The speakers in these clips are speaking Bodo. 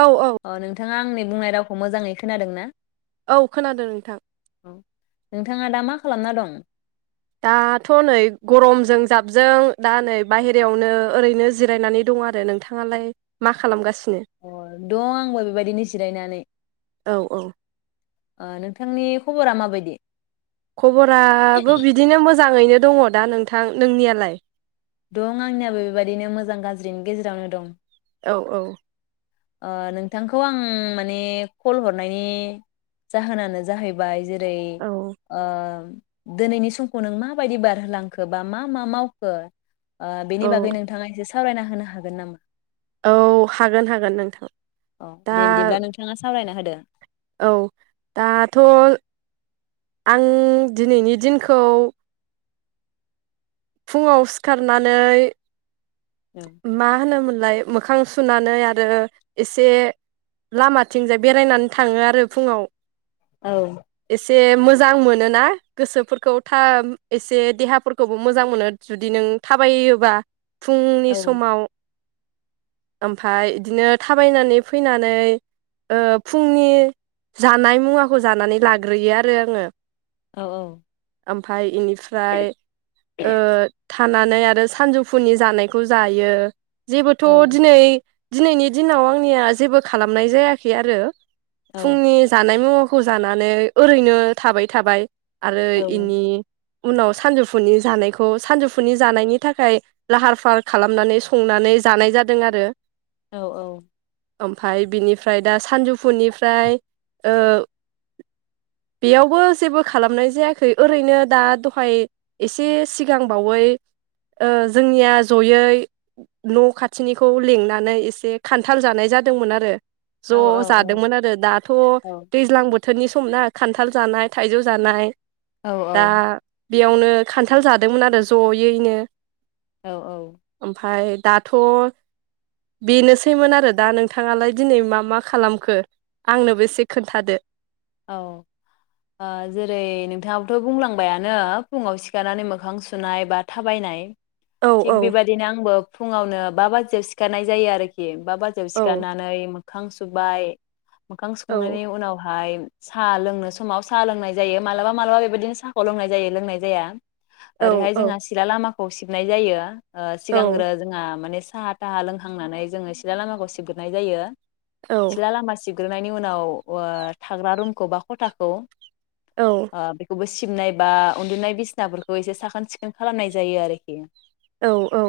औ औ थाङा आंनि बुंनाय रावखौ मोजाङै खोनादों ना? औ खोनादों नोंथां। औ नोंथाङा दा मा खालामना दं? दाथ' नै गरमजों जाबजों दा नै बाहेरायावनो ओरैनो जिरायनानै दं आरो नोंथाङालाय मा खालामगासि अ दं आंबो बेबायदिनो जिरायनानै। औ औ ओ नोंथांनि खबरा माबायदि? खबराबो बिदिनो मोजाङैनो दङ। दा नोंथां नोंनियालाय? दं आंनियाबो बेबादिनो मोजां गाज्रिनि गेजेरावनो दं। औ औ नोंथांखौ आं माने कल हरनायनि जाहोनानो जाहैबाय जे [unintelligible] औ ओ दिनैनि समखौ नों माबायदि बारहोलांखो बा मा मा मावखो? बेनि औ बागै नोंथाङा एसे। सावरायना होनो हागोन नामा? औ हागोन हागोन नोंथां। औ दा दे बिदिब्ला नोंथाङा सावरायना होद दो औ दाथ' आं दिनैनि दिनखौ फुङाव सिखारनानै औ माहोनोमोनलाय? मोखां सुनानै आरो एसे लामाथिंजाय बेरायनानै थाङो आरो फुङाव औ एसे मोजां मोनना गोसोफोरखौ था एसे देहाफोरखौबो मोजां मोनो जुदि नों थाबायोबा फुं बिलि समाव ओमफाय बिदिनो थाबायनानै फैनानै फुंनि जानाय मुवाखौ जानानै लाग्रोयो आरो आङो। औ औ ओमफ्राय इनिफ्राय ओ थानानै आरो सानजौफुनि जानाय खौ जायो‌। जेबोथ' औ दिनै दिनैनि दिनाव आंनिया जेबो खालामनाय जायाखै आरो औ फुंनि जानाय मु खौ जानानै ओरैनो थाबाय थाबाय। आरो औ इनि उनाव सानजौफुनि जानायखौ सानजौफुनि जानायनि थाखाय लाहार फाहार खालामनानै संनानै जानाय जादों आरो। औ औ ओमफाय बिनिफ्राय दा सानजौफुनिफ्राय बेयावबो जेबो खालामनाय जायाखै ओरैनो दा दहाय एसे सिगांबावै जोंनिया जयै न' खाथिनिखौ लिंनानै एसे खान्थाल जानाय जादोंमोन आरो। औ ज' जादोंमोन आरो दाथ' औ दैज्लां बोथोर बो थोरनि समना खान्थाल जानाय थाइजौ जानाय। औ दा औ बेयावनो खान्थाल जादोंमोन आरो जयैनो। औ ओमफ्राय दाथ' बेनोसैमोन आरो दा नोंथाङालाय दिनै मा मा खालामखो आंनोबो एसे खोन्थादो। औ जेरै नोंथाङाबोथ' बुंलांबायानो फुङाव सिखारनानै मोखां सुनाय बा थाबायनाय। औ थिग औ बिबादि नो आंबो फुङावनो बा बाजियाव सिखारनाय जायो आरोखि बा बाजियाव औ सिखारनानै खां सुबाय मोखां औ सुखांनायनि उनावहाय सा लोंनो समाव सा लोंनाय जायो मालाबा मालाबा बेबायदिनो साहाखौ लोंनाय जायो लोंनाय जाया । औ ओरैहाय औ जोंहा सिला लामा खौ सिबनाय जायो । ओ औ सिगांग्रो जोंहा माने साहा थाहा लोंहांनानै जोङो सिला लामाखौ सिबग्रोनाय जायो । सिला लामा सिब ग्रोनायनि उनाव ओ थाग्रा रुम खौबा खथाखौ औ ओ बेखौ बो सि सिबनाय बा उन्दुनाय बिसनाफोरखौ एसे साखोन सिखोन खालामनाय जायो आरोखि । औ औ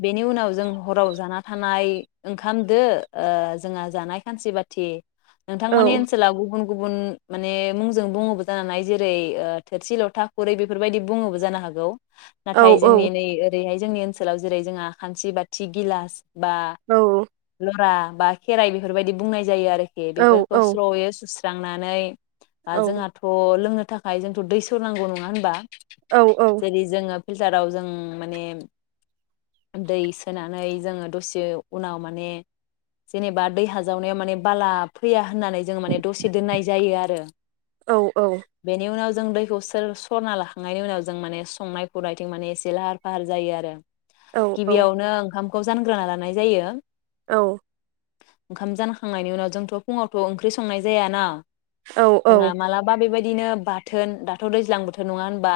बेनि उनाव जों हराव जाना थानाय ओंखाम दो ओ जोंहा जानाय खानसि बाथि औ नोंथांमोननि ओनसोलाव गुबुन गुबुन माने मुंजों बुङोबो जानानै हानाय जेरै ओ थोरसि लथा खुरै बेफोरबायदि बुङोबो जानो हागौ । औ नाथाय जोंनि नै ओरैहाय जोंनि ओनसोलाव जेरै जोंहा खानसि बाथि गिलास बा औ लरा बा खेराइ बेफोरबायदि बुंनाय जायो आरो औ बेफोरखौ औ स्र' यै सुस स्रांनानै बा जोंहाथ' लोंनो थाखाय जोंथ' दै सरनांगौ नङा होनबा । औ औ फिल्टाराव जों माने दै सोनानै जोङो दसे उनाव माने जेनेबा दै हाजावनायाव माने बाला फैया होननानै जों माने दोननाय जायो आरो बेनि उनाव जों दैखौ सोर सरना लाखांनायनि उनाव जों माने संनाय खुरनायथिं माने एसे लाहार फाहार जायो आरो औ । औ गिबियावनो ओंखाम खौ जानग्रोना लानाय जायो औ ओंखाम जानखांनायनि उनाव जोंथ' फुङावथ' ओंख्रि संनाय जाया ना औ जोंहा मालाबा बेबाय बिदिनो बाथोन दाथ' दैज्लां बोथोर नङा होनबा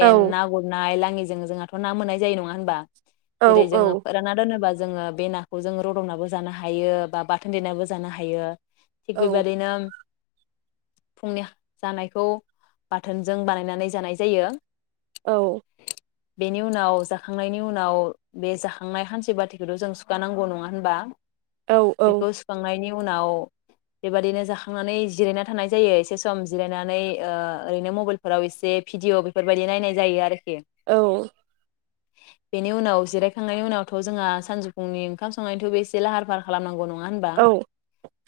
औ ना गुरनाय लाङि जों जोंहाथ'ना मोननाय जायो नङा होनबा औ जेरै औ जोङो फोराना दोनोबा जोङो बे नाखौ जोङ रदंनाबो जानो हायो बा बाथोन देरनाबो जानो हायो थिग औ बेबायदिनो फुंनि जानायखौ बाथोनजों बानायनानै जानाय जायो औ बेनि उनाव जाखांनायनि उनाव बे जाखांनाय खानसि-बाथिखौथ' जों सुखानांगौ नङा होनबा औ औ बेखौ सुखांनायनि उनाव बेबायादिनो जाखांनानै जिरायना थानाय जायो एसे सम जिरायनानै ओरैनो मबाइलफोराव एसे भिडिअ' बेफोरबायदि नायनाय जायो आरोखि औ बेनि उनाव जिरायखांनायनि उनावथ' जोंहा सानजौफुंनि ओंखाम संनायनिथ' बे एसे लाहार-फाहार खालामनांगौ नङा मा होनबा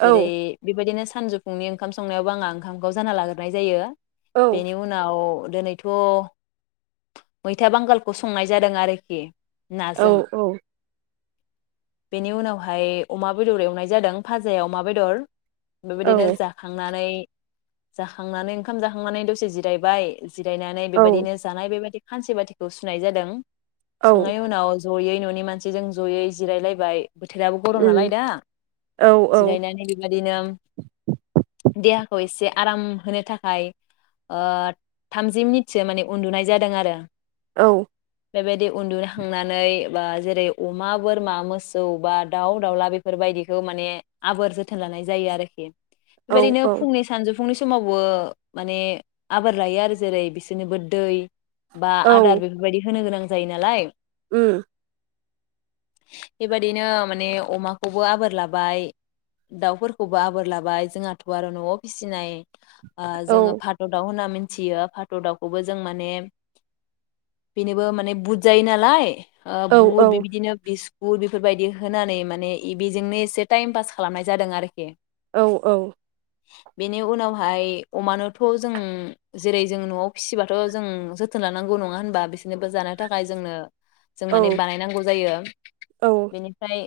औ जेरै बेबायदिनो सानजौफुंनि ओंखाम संनायावबो आं ओंखामखौ जाना लाग्रोनाय जायो औ औ उम बेनि उनाव दिनैथ' मैथा बांगालखौ संनाय जादों आरोखि नाजों औ-औ बेनि उनावहाय अमा बेदर एवनाय जादों फाजाया अमा बेदर औ उम बेबायदिनो जाखांनानै जाखांनानै ओंखाम जाखांनानै दसे जिरायबाय जिरायनानै बेबायदिनो जानाय बेबायदि खानसि-बाथिखौ सुनाय जादों सुनाय उनाव जयै न'नि मानसिजों जयै जिरायलायबाय बोथोराबो गरम नालाय दा औ जिरायनानै बेबायदिनो देहाखौ इसे आराम होनो थाखाय ओ थामजि मिनिटसो माने उन्दुनाय जादों आरो औ बेबायदि उन्दुखांनानै बा जेरै अमा बोरमा मोसौ बा दाउ दाउला बेफोरबायदिखौ माने आबोर जोथोन लानाय जायो आरो ए [inaudible] बेबायदिनो औ फुंनि सानजौफु फुंनि समावबो माने आबोर लायो आरो जेरै बिसोरनोबो दै बा आदार बेफोरबायदि होनो गोनां जायो नालाय। ओम। बेबायादिनो माने अमाखौबो आबोर लाबाय दाउफोरखौब बो आबोर लाबाय जोंहाथ' आरो न'आव फिसिनाय ओ जोङो फाद दाव होनना मिन थियो फाद दाउखौबो जों माने बेनोबो माने बुद जायो नालाय। ओ बुट बेबायदिनो बिस गुर बेफोरबायदि होनानै माने इबेजोंनो एसे टाइम पास खालामनाय जादों आरोखि। औ औ। बेनि उनावहाय अमानोथ' जों जेरै जों न'आव फिसिबाथ' जों जोथोन लानांगौ नङा होनबा बिसोरनोबो जानो थाखाय जोंनो जों माने बानायनांगौ जायो बेनिफ्राय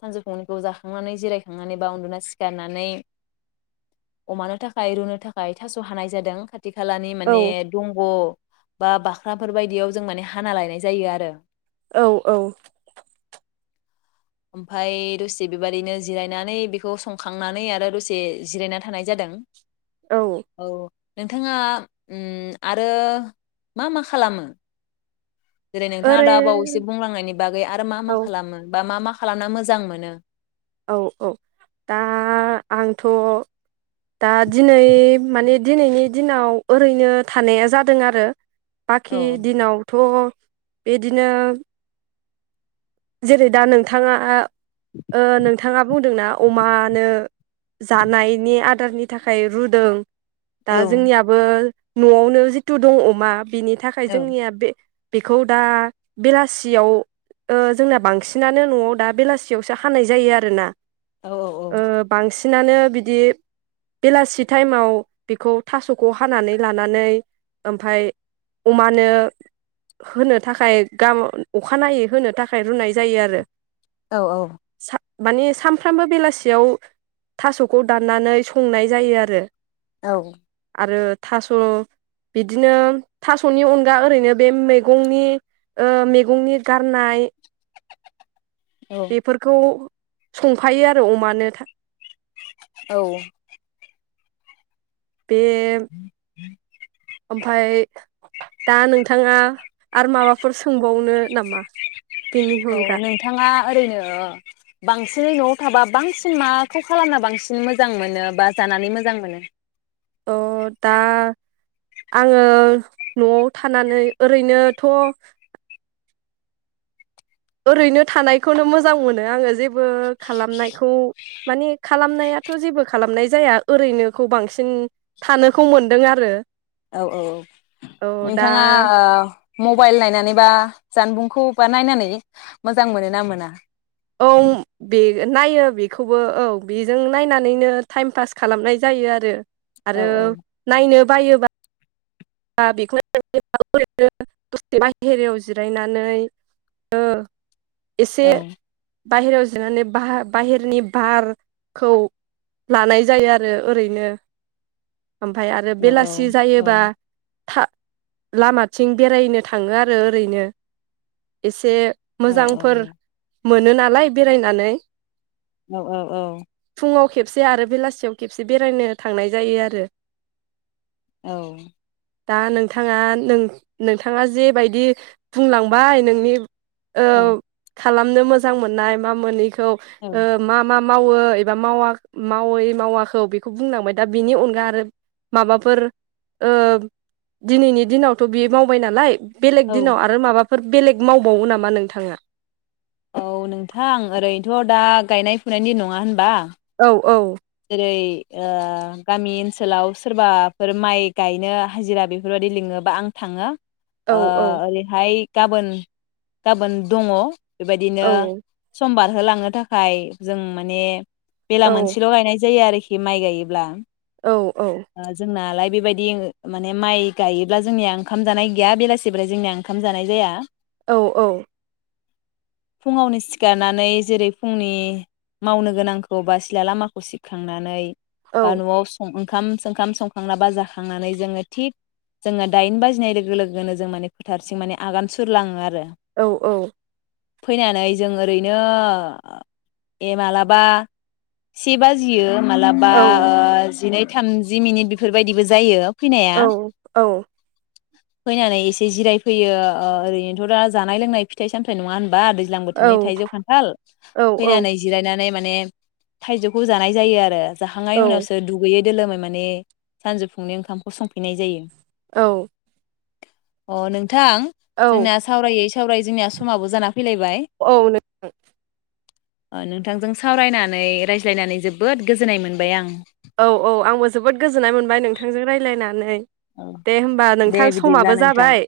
सानजुफुनिखौ जाखांनानै जिरायखांनानै बा उन्दुना सिख खारनानै अमानो थाखाय रुनो थाखाय थास हानाय जादों। खाथि खालानि माने दंग बा बाख्राफोर बायदियाव जों माने हाना लायनाय जायो आरो। औ औ। ओमफाय दसे बेबादिनो जिरायनानै बेखौ संखांनानै आरो दसे जिरायना थानाय जादों। औ। नोंथाङा ओम आरो मा मा खालामो? जेरै नोंथाङा दा बावैसो बुंलांनायनि बागै आरो मा औ मा खालामो बा मा मा खा खालामना मोजां मोनो। औ औ दा आंथ' दा दिनै माने दिनैनि दिनाव ओरैनो थानाया जादों आरो। औ बाखि दिनावथ' बिदिनो जेरै दा नोंथाङा ओ ओ नोंथाङा बुंदोंना अमानो जानायनि आदारनि थाखाय रुदों। दा औ जोंनियाबो न'आवनो जितु दं अमा बिनि थाखाय औ जोंनिया बे बेखौ दा बेलासियाव ओ जोंना बांसिनानो न'आव दा बेलासियावसो हानाय जायो आरोना। औ ओ बांसि बांसिनानो बिदि बेलासि टाइमाव बेखौ थास'खौ हानानै लानानै ओमफाय अमानो होनो थाखाय गाम अखानायै होनो थाख खाइ रुनाय जायो आरो। औ औ। सा माने सामफ्रामबो बेलासियाव थास'खौ दाननानै संनाय जायो आरो। औ। आरो थास' बिदिनो थास'नि अनगा ओरैनो बे मेगंनि ओ मेगंनि गारनाय बेफोरखौ संखायो आरो अमानो औ बे ओमफाय दा नोंथाङा आरो माबाफोर सोंबावनो नामा बेनि औ अनगा नोंथाङा ओरैनो बांसिनै न'आव थाबा बांसिन माखौ खालामना बांसिन मोजां मोनो बा जानानै मोजां मोनो? अ दा आंङो न'आव थानानै ओरैनोथ' ओरैनो थानायखौनो मोजां मोनो आंङो जेबो खालामनायखौ माने खालामनायाथ' जेबो खालामनाय जाया ओरैनोखौ बांसिन थानोखौ मोनदों आरो औ औ औ औ दा नोंथाङा मबाइल नायनानै बा जानबुंखौ बा नायनानै मोजां मोनो ना मोना? औ बे नायो बेखौबो औ बेजों नायनानैनो टाइम पास खालामनाय जायो आरो औ आरो औ नायनो बायोबा दा बेखौनोओरैनो दसेसे बाहेरयाव जिरायनानै एसे औ बाहेरायाव जिरनानै ब बाहेरनि बारखौ लानाय जायो आरो ओरैनो ओमफफ्राय आरो औ बेलासि औ जायोबा था लामाथिं बेरायनो थांङो आरो ओरैनो एसे औ मोजांफोर मोनो नालाय बेरायनानै औ औ औ फुङाव खेबसे आरो बेलासियाव खेबसे बेरायनो थांनाय जायो आरो औ दा नोंथाङा नों नोंथाङा जेबायदि बुंलांबाय नोंनि ओ खालामनो मोजां मोननाय मा मोनैखो औ खौ ओ मा मा मावो एबा मावा मावै मावाखौै बेखौ बुंनांबाय दा बिनि अनगा आरो माबाफोर ओ दिनैनि दिनावथ बियो मावबाय नालाय बेलेग औ दिनाव आरो माबा फोर बेलेग मावबावो नामा नोंथाङा औ नोंथां ओरैनोथ दा गायनाय फुनायनि नङा होनबा औ औ जेरै ओ गामि ओनसोलाव सोरबाफोर माइ गायनो हाजिरा बेफोरबायदि लिङोबा आं थांङो औ ओ औ ओरैहाइ गाबोन गाबोन दङ बेबायदिनो औ समबार होलांनो थाखाय जों माने बेला औ मोनसे ल गायनाय जायो आरोखि माइ गायोब्ला औ ओ जोंना लाइ बेबायदि माने माइ गायोब्ला जोंनिया ओंखाम जानाय गैया बेलासि बाथाइ जोंनिया ओंखाम जानाय जाया। औ औ। फुङावनो सिखारनानै जेरै फुंनि मावनो गोनांखौ बा सिला लामाखौ सिबखांनानै औ बा न'आव सं ओं खाम सोंखाम संखांनाबा जाखांनानै जोङो थिग जोङो दाइन बाजिनाय लोगो लोगोनो जों माने फोथारसिम माने आगान सुरलाङो आरो औ औ फैनानै जों ओरैनो ए मालाबा से बाजियो। मालाबा औ औ ओ जिनै थामजि मिनिट बेफोरबायदिबो जायो फैनाया औ औ फैनानै एसे जिरायफैयो ओ ओरैनोथ' दा जानाय लोंनाय फिथाइ सामथाइ नङा होन बा दैज्लां बोथोरनि थाइजौ खान्थाल औ फैनानै जिरायनानै मा ने थाइजौखौ जानाय जायो आरो औ जाहांनाय उनावसो दुगैयै दोलोमै माने सानजौफुंनि ओंखामखौ संफिनाय जायो औ अ नों थां औ जोंना सावरायै सावराय जोंनिया समाबो जाना फैलायबाय औ नोंथां ओ नोंथांजों सावरायनानै रायज्लायनानै जोबोद गोजोननाय मोनबाय आं औ औ आंबो जोबोद गोजोननाय मोनबाय नोंथांजों राय रायलायनानै औ दे बिदिब्ला नोंथां जाबाय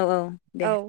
औ औ दे औ